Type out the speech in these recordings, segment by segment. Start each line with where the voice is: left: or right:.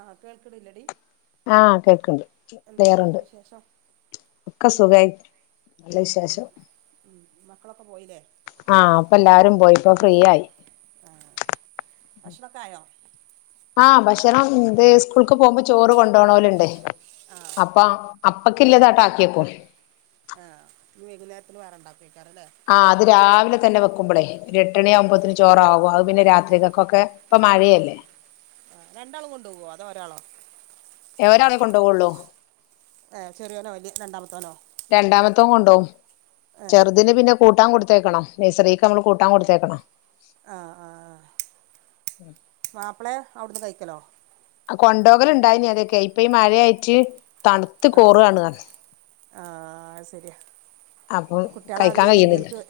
right: ആഹ് കേൾക്ക്ടല്ലടി
left: ആഹ് കേൾക്കുണ്ട് തെയറൊണ്ട്
right: വിശേഷം
left: ഒക്കെ സുഖായി നല്ല വിശേഷം
right: ഉം മക്കളൊക്കെ പോയില്ലേ
left: ആഹ് അപ്പൊ എല്ലാരും പോയിപ്പോ ഫ്രീ ആയി
right: ഭക്ഷണോക്കായോ
left: ആഹ് ഭക്ഷണം ഇന്ത് സ്കൂൾക്ക് പോകുമ്പോ ചോറ് കൊണ്ടോണോലുണ്ടേ
right: ആഹ്
left: അപ്പം അപ്പക്കില്ലതാട്ട് ആക്കിയേക്കും
right: ആ ഇനി വെകുന്നേരത്തിൻ വേറെ ഉണ്ടാക്കും എഴ്ക്കാരംല്ലേ
left: ആഹ് അത് രാവിലെ തന്നെ വെക്കുമ്പോളേ ഒരു എട്ടണി
right: ആഹ്
left: ആകുമ്പോത്തിന് ചോറ ആകും അത് പിന്നെ രാത്രികക്കൊക്കെ ഇപ്പൊ മഴയല്ലേ
right: ആഹ് രണ്ടാളും കൊണ്ടു പോകോ അതോ ഒരാളോ
left: ഏഹ് ഒരാളെ കൊണ്ടോവുള്ളൂ
right: ഏഹ് ചെറിയോനോ വലിയ രണ്ടാമത്തോനോ
left: രണ്ടാമത്തോ കൊണ്ടോവും
right: ഏഹ്
left: ചെറുതിന് പിന്നെ കൂട്ടാൻ കൊടുത്തേക്കണം നൈസറീക്ക് നമ്മൾ കൂട്ടാൻ കൊടുത്തേക്കണം
right: ആഹ് ആഹ് മാപ്പിളെ അവിടുന്ന് കഴിക്കലോ
left: കൊണ്ടോകൽ ഇണ്ടായിനി അതൊക്കെ ഇപ്പ ഈ മഴയായിട്ട് തണുത്ത് കോറ
right: ആഹ്
left: ആണു പർ
right: ആഹ് ശരിയാ
left: അപ്പം കഴിക്കാൻ
right: കുട്ടികളാതിരി
left: കഴിയുന്നില്ല
right: വെല്ലുൾക്ക്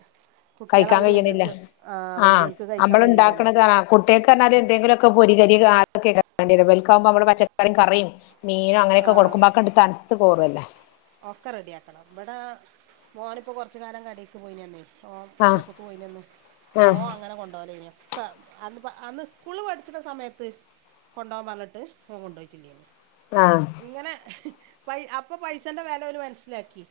right: കുട്ടിളെ
left: കഴിക്കാൻ
right: ആതിരി
left: കഴിയണില്ല
right: വല്യക്ക് ആഹ് വെല്യോൽക്ക് സഴിക്കാൻ കഴുലല്ലോ
left: കുട്ടേക്ക്ഞ്ഞാൽ എന്തെങ്കിലുഒക്കെ പൊരി കരി അതൊക്കെ വാണ്ടിര വെക്കാവുമ്പോ നമ്മൾ പച്ചക്കറിം കറിം മീനോ അങ്ങനക്കെ
right: ആഹ്
left: കൊടുക്ക്പോഅക്കണ്ട് തണുത്ത് പോവല്ലേ
right: ഒക്കെ റെഡിആക്കണം ഇവിടെ മോനിപ്പോ കുറച്ച് കാലം കടേക്ക് പോയിനന്നേ ഓ
left: ആഹ്
right: ഷോപ്പ്ക്ക് പോയീനിന്ന് ഓ
left: ആഹ്
right: അങ്ങനെ കൊണ്ടുപോവലേനു ക്ക അന്ന് അന്ന് സ്കൂൾ പഠിച്ചിണ സമയത്ത് കൊണ്ടുപോവാൻ പർഞ്ഞിട്ട് ഓ കൊണ്ടു പോയിട്ടില്ല
left: ആഹ്
right: ഇങ്ങനെ പൈ അപ്പൊ പൈസന്റെ വെല ഓൽ മനസ്സിലാക്കി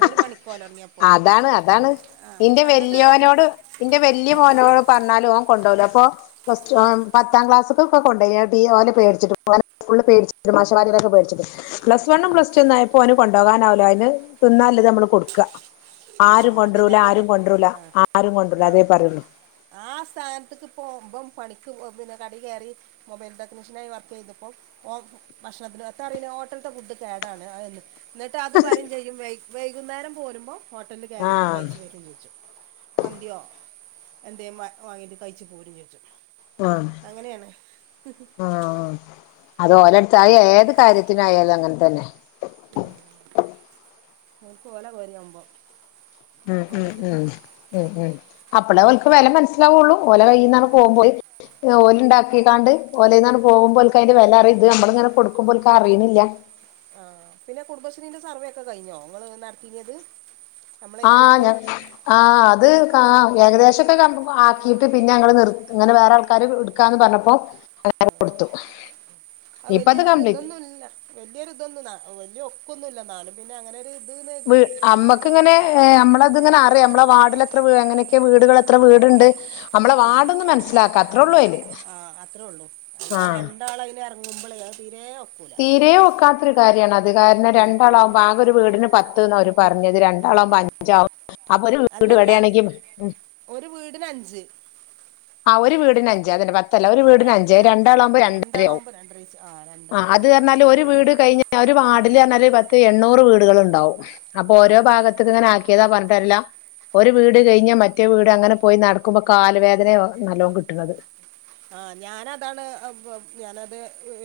right: ഓന് പണിക്കോല തുടങ്ങിയപ്പോൾ
left: അതാണ് അതാണ്
right: ആ
left: ഇന്റെ
right: എന്നിട്ട്
left: വല്യോനോട് ഇന്റെ വലിയ മോനോട് പറഞ്ഞാലും ഓൻ കൊണ്ടോവൂല അപ്പൊ പ്ലസ് റ്റു
right: ആ
left: പത്താം ക്ലാസ്ക്കൊക്കെ കൊണ്ടയ്യാട്ട് ഈ ഓനെ പേട്ച്ചിട്ടും ഓനെ സ്കൂൾ പേടിച്ചിട്ടും മാഷമ്മാര്യരൊക്കെ പേടിച്ചിട്ടും പ്ലസ് വണ്ണും പ്ലസ് ടു എന്നയപ്പോൾ ഓൻ കൊണ്ടോവാനാവൂല അതിന് തിന്നൽത് നമ്മൾ കൊടുക്ക
right: ആ
left: ആരും
right: അതന്നെ
left: കൊണ്ടരൂല ആരും
right: അതന്നെ
left: കൊണ്ടരൂല ആരും കൊണ്ടുവൂല അതേ പറയുള്ളൂ
right: ആഹ് സ്ഥാനത്ത്ക്ക് പ്പം ബ്ബം പണിക്ക് പിന്നെ കടി കയറി മൊബൈൽ ടെക്നീഷ്യനായി വർക്ക് ചെയ്തപ്പോ ഓ ഭക്ഷണത്തിന് എത്ര അറിണ് ഹോട്ടൽത്തെ ഫുഡ് കേടാണ്ന്ന് അതെന്നെ എന്നിട്ട് അത് പറയും ചെയ്യും വൈ വൈകുന്നേരം പോരുമ്പോ ഹോട്ടലിൽ കയറിയിട്ട്
left: ആഹ്
right: കഴിച്ചു വരും ചെയ്യും മന്തിയോ എന്തേം വ വാങ്ങിയിട്ട് കഴിച്ച് പോരും ചെജ്ജും
left: ആഹ് ആഹ് ആഹ് അത് ഓനടുത്തായി ഏത് കാര്യത്തിനായാലും അങ്ങനെ തന്നെ
right: നക്ക് പോലെ പോരുമ്പോം
left: ഉം ഉം ഉം ഉം ഉം അപ്പളെ അവൾക്ക് വില മനസ്സിലാവുള്ളൂ ഓല കൈയിൽന്നാണ് പോകുംപോയി ഓല ഉണ്ടാക്കീണ്ടാണ്ട് ഓലയിൽന്നാണ് പോകുമ്പോൾക്കെ അന്റെ വില അറിയത്തില്ല നമ്മള് ഇങ്ങനെ കൊടുക്കുമ്പോ ഓല്ക്ക് അറിയണില്ല
right: ആഹ് പിന്നെ കുടുംബശ്രീന്റെ സർവ്വെ ഒക്കെ കഴിഞ്ഞോ നിങ്ങള് നടത്തിരത്
left: ആഹ് ഞ ആഹ് അത് ഏകദേശംമൊക്കെ കറക്റ്റ് ആക്കിയിട്ട് പിന്നെ ഞങ്ങൾ നിർത്തി ഇങ്ങനെ വേറെ ആൾക്കാര് നിക്കാന്ന് പറഞ്ഞപ്പോ അങ്ങ് കൊടുത്തു
right: ആഹ്
left: ഇപ്പ അത്
right: വല്യയൊരു
left: കംപ്ലീറ്റ്
right: ഇതൊന്നും ഇല്ല വല്യയൊരു ഇതൊന്നും വല്യയ ഒക്കൊന്നും ഇല്ല ന്നാലും പിന്നെ അങ്ങനെ ഒരു ഇത് കരുതി
left: വി അമ്മക്ക്ങ്ങനെ നമ്മളതിങ്ങനെ അറിയാം നമ്മളെ വാർഡിലെ ത്രവീട് എങ്ങനെയൊക്കെ വീടുകൾ എത്ര വീടുണ്ട് നമ്മളെ വാർഡ് ഒന്ന് മനസ്സിലാക്കാ അത്രേ ഉള്ളൂ അയില് ആഹ്
right: ഒരാളെ അയിന് ഇറങ്ങുമ്പൾ അഹ് തിരെ ഒക്കുല
left: തീരെ ഒക്കാത്ത ഒരു കാര്യണ് അത് കാരണം
right: ഉം
left: രണ്ടാളാ
right: ഉം
left: ആകെ ഒരു വീടിന് പത്ത്ന്ന് ഒര് പറഞ്ഞത് രണ്ടാളാവുമ്പോ അഞ്ചാവും അപ്പൊ ഒരു വീട്
right: അല്ലല്ല
left: ഇവിടെയാണെങ്കിൽ ഉം
right: ഒരു വീടിന് അഞ്ച്
left: ആഹ് ഒരു വീടിന് അഞ്ച് അങ്ങനെപ ത്തല്ല ഒരു
right: ആ
left: വീടിന്
right: രണ്ട്
left: അഞ്ച്
right: ര
left: അഹ്‌ രണ്ടാൾളാവുമ്പോ രണ്ടര ആവും
right: രണ്ടാളാവുമ്പോൾ രണ്ടര വെച്ച് ആ
left: അ
right: രണ്ടരയാവും
left: അത്
right: ആ
left: കഴിഞ്ഞാല് ഒരു വീട് കഴിഞ്ഞ് ഒരു വാർഡില് പറഞ്ഞാല് പത്ത് എണ്ണൂറ് വീടുകൾ ഉണ്ടാവും അപ്പൊ ഓരോ
right: ഉം.
left: ഭാഗത്ത് ത്ത് ക്ക് ഇങ്ങനെ ആക്കിയതാ പറഞ്ഞിട്ടര്യല്ല ഒരു വീട് കഴിഞ്ഞ് മറ്റേ വീട് അങ്ങനെ പോയി നടക്കുമ്പോ കാൽ വേദനവും നാലോം കിട്ന്നത്
right: ആഹ് ഞാനതാണ് [unintelligible] ഞാനത്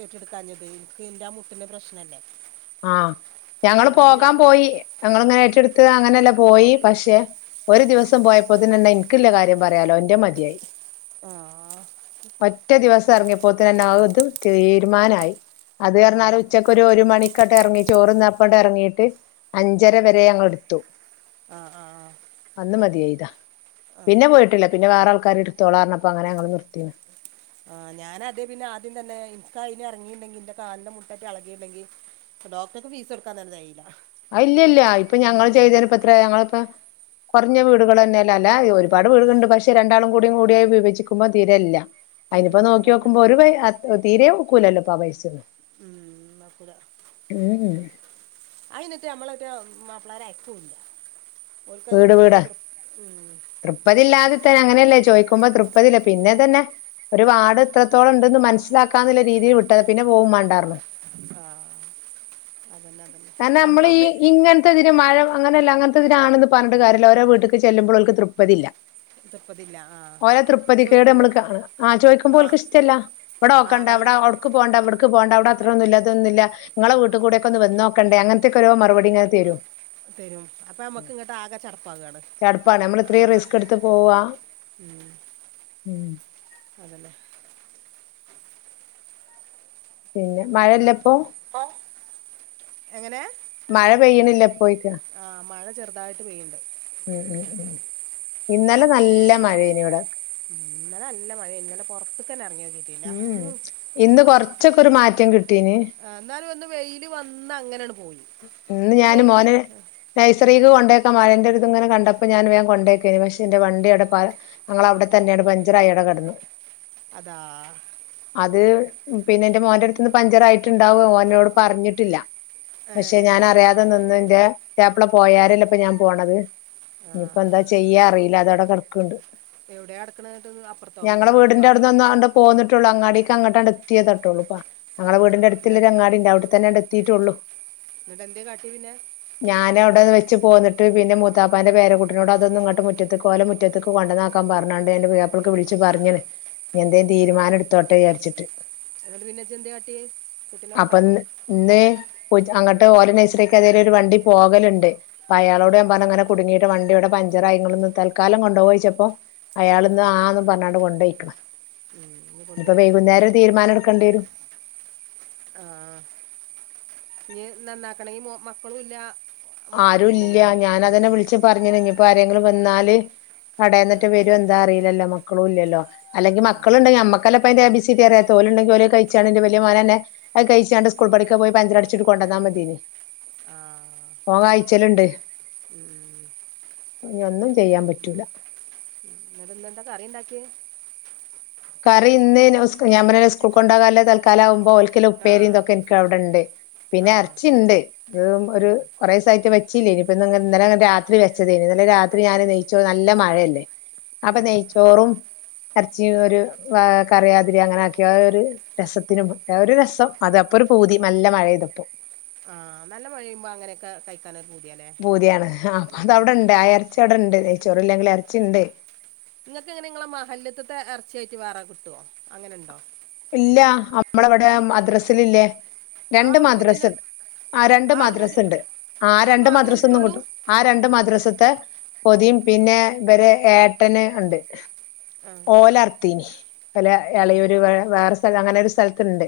right: ഏറ്റെടുക്കാഞ്ഞത് എനിക്ക് എന്റെ ആ മുട്ടിന്റെ പ്രശ്നല്ലേ
left: ആഹ് ഞങ്ങള് പോകാൻ പോയി ഞങ്ങളിങ്ങനെ ഏറ്റെടുത്ത് അങ്ങനെയല്ലേ പോയി പക്ഷേ ഒരു ദിവസം പോയപ്പോത്തിന്നെന്നെ ഇനിക്കില്ല കാര്യം പറയാലോ എന്റെത് മതിയായി
right: ആഹ്
left: ഒറ്റേ ദിവസം ഇറങ്ങിയപ്പോത്തിതന്നെ ആഹ് ഇത് തീരുമാനായി അത്
right: ആ
left: പറഞ്ഞാല് ഉച്ചക്ക് ഒരു മണി ക്ക് ഇറങ്ങി ചോറ്ന്നാപ്പെണ്ട്‌ ഇറങ്ങിയിട്ട് അഞ്ചര വരെ ഞങ്ങള് എടുത്തു
right: ആഹ് ആഹ് ആഹ്
left: അന്ന് മതിയായതാ പിന്നെ പോയിട്ടില്ല പിന്നെ വേറെ ആൾക്കാര് എടുത്തോളാന്നരന്നപ്പോ അങ്ങന ഞങ്ങള് നിർത്തിന്
right: ആഹ് ഞാന അതേ പിന്നെ ആദ്യം തന്നെ ഇന്ക്ക് അയിന് ഇറങ്ങിയിണ്ടെങ്കി ഇന്റെ കാലിന്റെ മുട്ടാട്ടെ ഇളകിണ്ടെങ്കിൽ ഡോക്ടർക്ക് ഫീസ് കൊടുക്കാൻ തന്നെ തിയില്ല
left: ആഹ് ഇല്ല ഇല്ല ഇപ്പൊ ഞങ്ങള് ചെയ്തന്പ്പത്ര ഞങ്ങളിപ്പം കുറഞ്ഞ വീടുകൾ തന്നെയല്ല അല്ല ഒരുപാട് വീടുണ്ട് പക്ഷേ രണ്ടാളും കൂടിയായി അഹ്‌ വിഭജിക്കുമ്പോ തീരയില്ല
right: ഉം
left: അയിനിപ്പോ നോക്കി
right: ഉണ്ടാവില്ല
left: നോക്കുമ്പോ ഒരു തീരെ ഒക്കൂലല്ലോ ആ പൈസന്നും
right: ഉം ഒക്കുല
left: ഹ് ഹ്
right: അയിനിട്ട് നമ്മളെ മറ്റെ മാപ്പിളേര് അയക്കുല്ല ഒൽക്ക്ത് വലിയൊരു ത്തിർ ഉം
left: തൃപതി ഇല്ലാതെ തന്നെ അങ്ങനെയല്ലേ ചോദിക്കുമ്പോ തൃപതി ഇല്ല പിന്നെ തന്നെ ഒരു വാഡ് എത്രത്തോളം ഉണ്ടെന്ന് മനസ്സിലാക്കാന്നുള്ള രീതിയിൽ വിട്ടത് പിന്നെ പോവും മാണ്ടാർന്ന്
right: ആഹ് അതന്നെ അതന്നെ
left: കാരണം
right: ആ
left: നമ്മള് ഈ
right: നമ്മളവിടുന്ന്
left: ഇങ്ങ ത്തഇതിന് മഴ അങ്ങനല്ല അങ്ങനത്തെ തിനാണ് പറഞ്ഞിട്ട് കാര്യല്ല ഓരോ വീട്ക്ക് ചെല്ലുമ്പോൾ ഒൽക്ക് തൃപ്തിയില്ല
right: തൃപ്പതില്ല ആ
left: ഓരോ തൃപ്പതി കേട് നമ്മള്
right: ചോദിക്കുമ്പോൾ
left: കാണ ആഹ് ചോദിക്കുമ്പോ
right: ആ
left: ഒൽക്ക് ഇഷ്ടല്ല ഇവിടെ
right: ആ
left: ഓക്കണ്ട ഇവിടെ
right: വെള്ളം
left: ഒ അട്ക്ക് പോണ്ട ഇവിടുക്ക് പോണ്ട അവിട അത്രൊന്നും ഇല്ല ഇതൊന്നും ഇങ്ങള വീട് കൂടെക്കെവന്നോ കണ്ടെ അങ്ങനത്തെക്കെ ഓരേ മറുപടി ങ്ങനെ തരും
right: തരും അപ്പം നമുക്ക് ഇങ്ങോട്ട് ആകെ ചടപ്പാകുകയാണ്
left: ചടപ്പാണ് നമ്മൾ ഇത്രയും റിസ്ക് എടുത്ത് പോവാ
right: ഉം
left: ഉം
right: അതന്നെ
left: പിന്നെ മഴല്ലെ ഇപ്പൊ
right: എങ്ങനെ
left: മഴ പെയ്യ്ണില്ലെ ഇപ്പൊയ്ക്കാ
right: ആഹ് മഴ ചെറ്തായിട്ട് പെയ്യ്ണ്ട്
left: ഉം ഉം ഉം ഇന്നലെ നല്ല മഴേനി ഇവടെ
right: ഉം ഇന്നലെ നല്ല മഴേനി ഇന്നലെ പൊറ്ത്ത്ക്കെന്നെ എർങ്യോക്കി
left: ഉം ഹും ഇന്ന് കൊറ്ച്ചൊക്കൊരു മാറ്റം കിട്ടീന്
right: ആഹ് ന്നാലും ഒന്ന് വെയില് വന്ന് അങ്ങനെ ണ് പോയി
left: ഇന്ന്
right: ഒന്ന്
left: ഞാന്
right: വെയില്
left: മോന് നെഴ്സറീക് കൊണ്ടാക്കാം മഴന്റൊര്ത് ഇങ്ങനെ കണ്ടപ്പൊ ഞാൻ വേം കൊണ്ടാക്കേന് പക്ഷേ ന്റെ വണ്ടിയവ്ടെ പ ഞങ്ങളവടെ തന്നേണ്ട് പഞ്ചറായിവടെ കെട്ന്നു
right: അതാഹ്
left: അത് പിന്നെ ഇന്റെ മോന്റെ അട്ത്ത്ന്ന് പഞ്ചറായിട്ട്ണ്ടാവും ഓൻ ന്നോട് പറഞ്ഞ്ട്ടില്ല
right: ഏ,
left: പക്ഷേ ഞാൻ അറിയാതെ നിന്ന് ഇന്റെ ത്യാപ്ല പോയാരെല്ലെ ഇപ്പ ഞാൻ പോണത്
right: ആ,
left: ഇഞ്പ്പെന്താ ചെയ്യാ അറീല്ല അതവ്ടെ കടക്ക്ണ്ട്
right: എവിടെ അട്ക്കണത് ന്നട്ട് അപ്പർത്തൊ വീടിന്റെരുത്തൊ അതൊ
left: പോന്നിട്ടൊള്ളു അങ്ങാടീക്ക് അങ്ങട്ടാ ണ്ട് എത്യേതൊട്ടൊള്ളുപ്പ
right: ഏ,
left: ഞങ്ങളെ വീടിന്റട്ത്ത്ല്ല ഒര
right: എന്നിട്ട്
left: അങ്ങാടി ഇണ്ട് അവ്ട്തന്നേണ്ട് എത്തീറ്റൊള്ളു
right: ന്നട്ട് എന്തേയ് കാട്ടി പിന്നെ
left: ഞാന് അവ്ടെ അഹ് വെച്ച് പോന്നിട്ട് പിന്നെ മൂത്താപ്പാന്റെ പേര കുട്ട്നോട് അതൊന്ന് ഇങ്ങട്ട് മുറ്റത്ത്ക് ഓല മുറ്റ റ്റത്ത് കൊണ്ടന്നാക്കാം പർഞ്ഞാണ്ട് ഞാ ഇന്റെ പുത്യാപ്പ്ളക്ക് വിളിച്ച് പർഞ്ഞ് ന് ഞിഎന്തേ തീരുമാനം ഇട്ത്തോട്ടെ ജാരിച്ചിട്ട്
right: എന്ന്ട്ട് പിന്നെ ഇജ്ജെന്തേ കാട്ട്യേ കുട്ടിനെ
left: അപ്പൊ ഇന്ന്
right: കൊണ്ടാക്കാം
left: ഇന്ന് പോയിറ്റ് അങ്ങട്ട് ഓലെ നെയ്സ്രിക്ക് ഏതായാലും ഒര് വണ്ടി പോകല്ണ്ട് അപ്പൊ
right: ആ
left: അയാളോട് ഞാ പർഞ്ഞ് ഇങ്ങനെ ക്കുടുങ്ങീട്ട് വണ്ടിവടെ പഞ്ചറായി ഇങ്ങള്ന്ന് തൽക്കാലം കൊണ്ടോവോയ്ച്ചപ്പൊ
right: ആ ആ.
left: അയാള്ന്ന് ആന്നും പർഞ്ഞാണ്ട് കൊണ്ടൊയ്ക്ക്ണ്.
right: ഉം, ഇനി
left: ഇഞ് ഇപ്പൊ
right: കൊണ്ടുവരും
left: വൈകുന്നേരം ഒര്
right: വേണ്ടിയില്ലേ
left: തീരുമാനം ഇട്ക്കണ്ടിയെരും
right: ആഹ് ഇഞി നന്നാക്കണെങി മോ മക്കളൂല്ല
left: ആരു ഇല്ല്യാ. ഞാനതന്നെ വിള്ച്ച് പറഞ്ഞീന് ഇഞിപ്പൊ ആരെങ്കിലും വന്നാല്
right: ആ
left: കടേന്നെറ്റെ വെരോ എ ന്താറീല്ലല്ലൊ മക്കളും ഇല്ല്യല്ലൊ അല്ലെങ്കി മക്കള്ണ്ടെങ്കി ഞമ്മ ക്കല്ലെപ്പയിന്റെ ഏ, ബീ, സീ, ടി അറിയാത്തെ ഓല്ണ്ടെങ്കി ഓലത് കഴ്ച്ചാണ്ട് ഇന്റെ വല്യ മോനെന്നെ അയ് കഴ്ച്ചാണ്ട് സ്കൂൾ പഠിക്ക പോയി പഞ്ചറട്ച്ചിട്ട് കൊണ്ടന്നാ മതിയേനി
right: ആഹ്
left: ഓം കഴ്ച്ചല്ണ്ട്. ഇഞ്ഞൊന്നും ചെയ്യാൻ പറ്റൂല
right: ന്നട്ട് ഇന്നെന്താ കറിണ്ടാക്ക്യേ
left: കറി ഇന്ന് സ്കൂ ഞാൻ പർഞ്ഞിലെ സ്കൂൾക്കൊണ്ടാകല്ലഹ് തൽക്കാലാ വുമ്പൊ ഓൽ ക്ക്ല്ല
right: ആ
left: ഉപ്പേരിം തൊക്ക ഇൻക്ക് അവിടെണ്ട്.
right: ആ
left: പിന്നെ എർച്ചിണ്ട് അത് ഒര് കൊറേസായിറ്റ് വെച്ചില്ലെയ്നി. ഇപ്പന്ന് ഇങ്ങ് ഇന്നലെങ്ങ് രാത്രി വെച്ചതേന്. ഇന്നലെ രാത്രി ഞാന് നെയ്ചോർ നല്ല മഴല്ലെ അപ്പ നെയ്ച്ചോറും എർച്ചിം ഒരു വാ കറിയാതിരി അങ്ങനാക്കി അഹ് ഒരു രസത്തിന് പ് അഹ് ഒരു രസം. അത് അപ്പൊരു പൂതി. നല്ല മഴെയ്തപ്പൊ
right: ആഹ് നല്ല മഴെയ്യുമ്പൊ അങ്ങനെക്കെ കഴിക്കാനൊരു പൂതിയാ
left: പൂതി ആണ്. ആഹ് അപ്പ അതവടെണ്ട് ആ എർച്ചി അവ്ടെണ്ട്. നെയ്ചോറില്ലെങ്കിലും എർച്ചി ഇണ്ട്
right: ഇങ്ങക്ക് എങ്ങനെ ഇങ്ങളെ മഹല്ല്ത്ത്ത്തെ എർച്ച്യായിട്ട് വേറെ കിട്ടോ അങ്ങനെണ്ടോ
left: ഇല്ല അമ്മളവടെ മദ്രസ് ല് ല്ലെ.
right: ആ
left: രണ്ട്
right: ഒരു പുതിയ
left: മദ്രസണ്ട് ആഹ് രണ്ട്
right: ആ ഒരു പുതിയ
left: മദ്രസ്ണ്ട് ആഹ്
right: അത്
left: രണ്ട്
right: മാത്രമേ
left: മദ്രസ്ന്നും
right: കിട്ടുള്ളൂ
left: കിട്ടും ആഹ് രണ്ട് മദ്രസ്ത്തെ പൊതിം പിന്നെ ഇബരെ ഏട്ടന് ഇണ്ട്
right: ആ
left: ഓലർത്തീന് ഇവലെ
right: ഏ,
left: എളയൂര് വെ വേറെ സ്ഥല അങ്ങനൊരു സ്ഥൽത്ത്ണ്ട്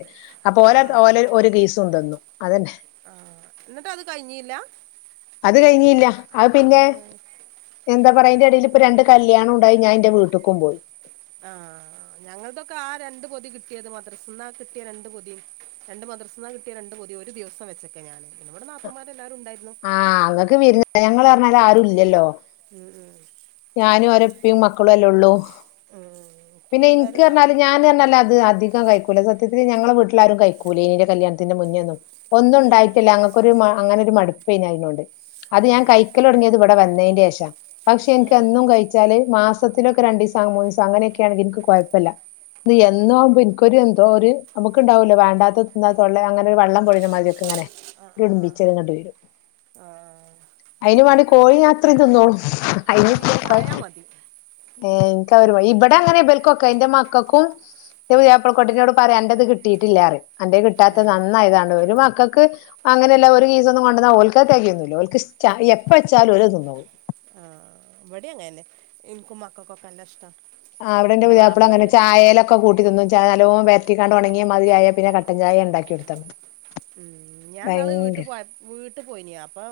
left: അപ്പൊ
right: ആ
left: ഓല ഓലൊരു ഒരു കീസും തന്നു അതെന്നെ
right: ന്നിട്ട് അത് കയിഞ്ഞീല
left: അത് കയിഞ്ഞീല്ല അത് പിന്നെ
right: ഏ,
left: എന്താ പറയാ അയിന്റെ എടീല് ഇപ്പൊ രണ്ട് കല്യാണം ഉണ്ടായി ഞാനെന്റെ വീട്ടിക്കും പോയി
right: ആ ഞങ്ങൾതൊക്കെ ആ രണ്ട് പൊതി കിട്ടിയത് മദ്രസിന്നാ കിട്ടിയ രണ്ട് പൊതി രണ്ട് മദ്രർസന്നാ കിട്ടിയ രണ്ട് പൊതി ഒരു ദിവസം വെച്ചക്കെ ഞാൻ ഇവടെ നാത്തൂന്മാരെല്ലാരും ഉണ്ടായിരുന്നു
left: ആ ങ്ങക്ക് വിരുന്ന് ഞങ്ങൾ പറഞ്ഞാല് ആരും ഇല്ലല്ലോ
right: ഉം ഉം
left: ഞാനു ഒരൂപ്പീ മക്കളു അല്ലേ ഉള്ളൂ
right: ഉം
left: പിന്നെ ഇൻക്ക്
right: വിരുന്നാരുണ്ടാവും
left: പറഞ്ഞാല് ഞാന് പറഞ്ഞാല് അത് അധി കം കയിക്കൂല സത്യത്തില് ഞങ്ങളെ വീട്ടിലാരും കഴിക്കൂല ഇന്റെ കല്യാണത്തിന്റെ മുന്നെയോന്നും
right: ഏഹ്
left: ഒന്നുണ്ടായിട്ടില്ല ഞങ്ങ ഒരു മ അങ്ങനൊരു മടുപ്പെയ്നു അയിനോട് അത് ഞാൻ കഴിക്കലൊടങ്ങിയത് ഇവിടെ വന്നതിന്റെ ശേഷ പക്ഷെ ഇത്
right: ഏഹ്
left: എന്നും കഴിച്ചാല് മാസത്തിനൊക്കെ രണ്ടീസാ മൂന്നീസാ അങ്ങനെയൊക്കെയാണെങ്കി എനിക്ക് കുഴപ്പല്ല ഇത് എന്നുവാവുമ്പോ ഇൻക്കൊരു എന്തോ ഒരു നമുക്കുണ്ടാവൂലെ വേണ്ടാത്ത തിന്നാത്തൊള്ളെ അങ്ങനെ ഒരു വെള്ളം കൊഴഞ്ഞ മാതിരിയൊക് അങ്ങനെ
right: ആഹ് ആഹ് ആഹ്
left: ഒരുടുമ്പിച്ചൽ ഇങ്ങട്
right: ആഹ്
left: വരും
right: ആഹ്
left: അയിന് വേണ്ടി
right: ഇൻക്ക് ബീ
left: കോഴി ഞാനെത്രയും
right: ഇൻക്ക്
left: തിന്നോളുംഅയിനിപ്പോ കൊയ
right: ബീഫായാ മതി
left: ഏ എനിക്ക് അവരു ഇവിടെ അങ്ങനെ ഇബൽക്കൊക്കെ എന്റെ മക്കക്കും ന്റെ പുതിയാപ്പിള കുട്ടിനോട് പറയാ അന്റെത് കിട്ടിയിട്ടില്ലാറയും അന്റെ കിട്ടാത്ത
right: ആഹ്
left: നന്നായിയതാണ് ഒരു മക്കക്ക് അങ്ങനെല്ല ഒരു കീസൊന്നും കൊണ്ടെന്ന ഓൽക്കത് തെകയൊന്നുല്ല ഓൽക്ക് ഇഷ്ട ഈ എപ്പ വെച്ചാലും ഓലത് തിന്നോളും
right: ആ ഇവടീം അങ്ങനെന്നെ ഇനിക്കും മക്കക്കൊക്കെ നല്ലഷ്ടാ
left: ആ അവിടെന്റെ പുതിയാപ്പിള അങ്ങനെ ഛായേലൊ ക്കൊ കൂട്ടി തിന്നും ഛായ നല്ലോണം വരറ്റിക്കാണ്ട് ഒണങ്ങി മാതിരി ആയ പിന്നെ കട്ടൻ ഛായ ഉണ്ടാക്കിയെടുത്ത മതി
right: ഉം ഞാൻ ന്നാള്
left: ഭയങ്കര
right: വീട്ടിപോയ വീട്ട് പോയിനി ഞാൻ അപ്പൊ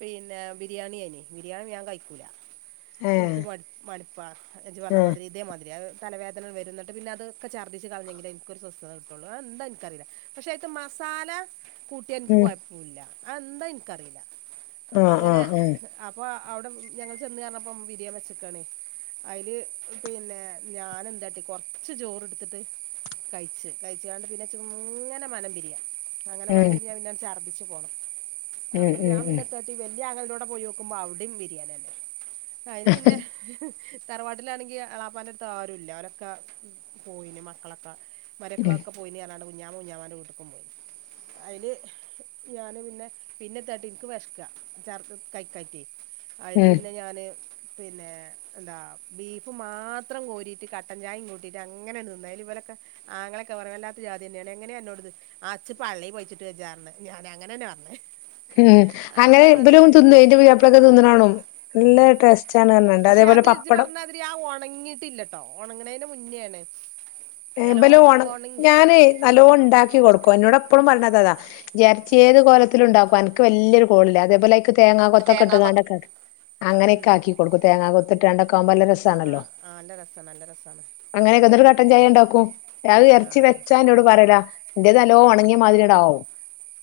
right: പിന്നെ ബിരിയാണി ആയിനി ബിരിയാണി ഞാൻ കഴിക്കൂല
left: ഏഹ്
right: ഇനിക്ക് മട് മടുപ്പാ എജ്ജ് പറഞ്ഞ
left: ആഹ്
right: മാതിരി ഇതേ മാതിരി തലവേദന വരും ന്നിട്ട് പിന്നെ അതൊക്കെ ഛർദിച്ച് കളഞ്ഞെങ്കിലേ എനിക്കൊരു സ്വസ്ഥതകിട്ടൂള്ളൂ അത് എന്താ എനിക്കറില്ല പക്ഷെ അയിത്തെ മസാല കൂട്ടിയ എനിക്ക്
left: ഉം
right: കൊഴപ്പൂല്ല അത് എന്താ ഇൻക്കറീല്ല
left: ആഹ്
right: അങ്ങനെ
left: ആഹ്
right: അപ്പൊ അവിടെ ഞങ്ങൾ ചെന്ന് കേറണപ്പ വിരിയൻ വെച്ച്ക്കാണേ അയില് പിന്നെ ഞാന് എന്താട്ടി കൊറച്ച് ചോറ് ഇടുത്തിട്ട് കഴിച്ച് കഴിച്ചാണ്ട് പിന്നെ ച്ച്ങ്ങനെ മനം പിരിയാ അങ്ങനെ മനം
left: ഉം
right: പിരിഞ്ഞാ പിന്നെ ഛർദിച്ചു പോണം
left: ഉം
right: അപ്പൊ
left: ഉം
right: ഞാൻ
left: ഉം
right: പിന്നെ എത്താട്ടി വല്യ ആങ്ങളന്റൊടെ പോയൊ ക്കുമ്പോ അവിടെയും ബിരിയാണിയന്നെ അയില് പിന്നെ തറവാട്ടിലാണെങ്കി എളാപ്പാന്റെ അടുത്ത് ആരു ഇല്ല അവരോക്കെ പോയിന് മക്കളൊക്കെ,
left: ഉം ഉം
right: മരൊക്കളൊക്കെ പോയിന് പറഞ്ഞാണ്ട് കുഞ്ഞാമ കുഞ്ഞാമാന്റെ വീട്ടക്കും പോയി അയില് ഞാന് പിന്നെ പിന്നെ എത്താട്ടി ഇൻക്ക് വെശ്ക്ക ഛർദി കൈക്കാറ്റെയ്‌ അയില്
left: ഉം
right: പിന്നെ ഞാന് പിന്നെ എന്താ ബീഫ് മാത്രം കോരിട്ട് കട്ടൻ ഛായീം കൂട്ടിട്ട് അങ്ങനങ്ങട് തിന്നു അയിൽ ഇബലൊക്കെ ആങ്ങളൊക്കെ പറയ വല്ലാത്ത ജാതി തന്നെയാണ് എങ്ങനെ അന്നോടിത് ആ ച്ച് പള്ളീം പയിച്ചിട്ട് വെജ്ജാർഞ്ഞു ഞാൻ അങ്ങനന്നെ പറഞ്ഞേ
left: ഉം അങ്ങനെ
right: പറഞ്ഞോണ്ട്
left: ഇവലും
right: പിന്നെ
left: തിന്ന് കയിഞ്ഞിട്ട് പുതിയാപ്പിളൊക്കെ തിന്ന്ണാണും നല്ല
right: ഉം
left: ടെസ് സ്റ്റാണ് പറഞ്ഞാണ്ട് അതേപോലെ പപ്പടം
right: തി ആ ഒണങ്ങിയിട്ടില്ലട്ടോ ഒണങ്ങണെന്റെ മുന്നേണ് നല്ലോ
left: ഏബല് ഓണം
right: ഒണങ്ങി
left: ഞാനേ നല്ലോണം ഇണ്ടാക്കികൊടുക്കും എന്നോട് എപ്പഴും പറേണതതാ എറച്ചി ഏതുകോലത്തിലും ഉണ്ടാക്കും അനക്ക് വല്യൊരു കോളില്ലാ അതേപോലെ തേങ്ങാകൊത്തൊക്കെ
right: തേങ്ങാ കൊത്ത്
left: ഇട്ടുങ്ങാണ്ടൊക്കെ
right: ഉം
left: അങ്ങനൊക്കെയാക്കി കൊടുക്കും തേങ്ങാകൊത്ത് ഇട്ടാണ്ടോക്കെ ആവുമ്പോ നല്ല
right: ആഹ്
left: രസാണല്ലോ
right: ആഹ് ആഹ് നല്ല രസാ നല്ല രസാണ്
left: അങ്ങനെക്കെ എന്നിട്ട് കട്ടൻ ചായേംണ്ടാ ക്കും
right: ആഹ്
left: എറച്ചിവെച്ചാ എന്നോടുപറയില്ല എന്റേതു നല്ലോണം ഓണങ്ങിയ മാതിരിയിണ്ടാവും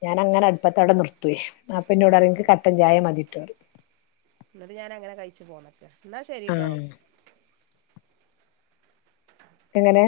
left: ഞാനങ്ങനെ അടുപ്പത്തവിടെ നിർത്തുവേ അപ്പെന്നോടറയും എൻക്
right: ആഹ്
left: കട്ടൻ ചായമതിട്ടോറയും
right: എന്നിട്ട് ഞാനങ്ങനെ കഴിച്ചുപോന്നട്ട് എന്നാ ശെരിട്ടോ
left: ആഹ് എങ്ങനെ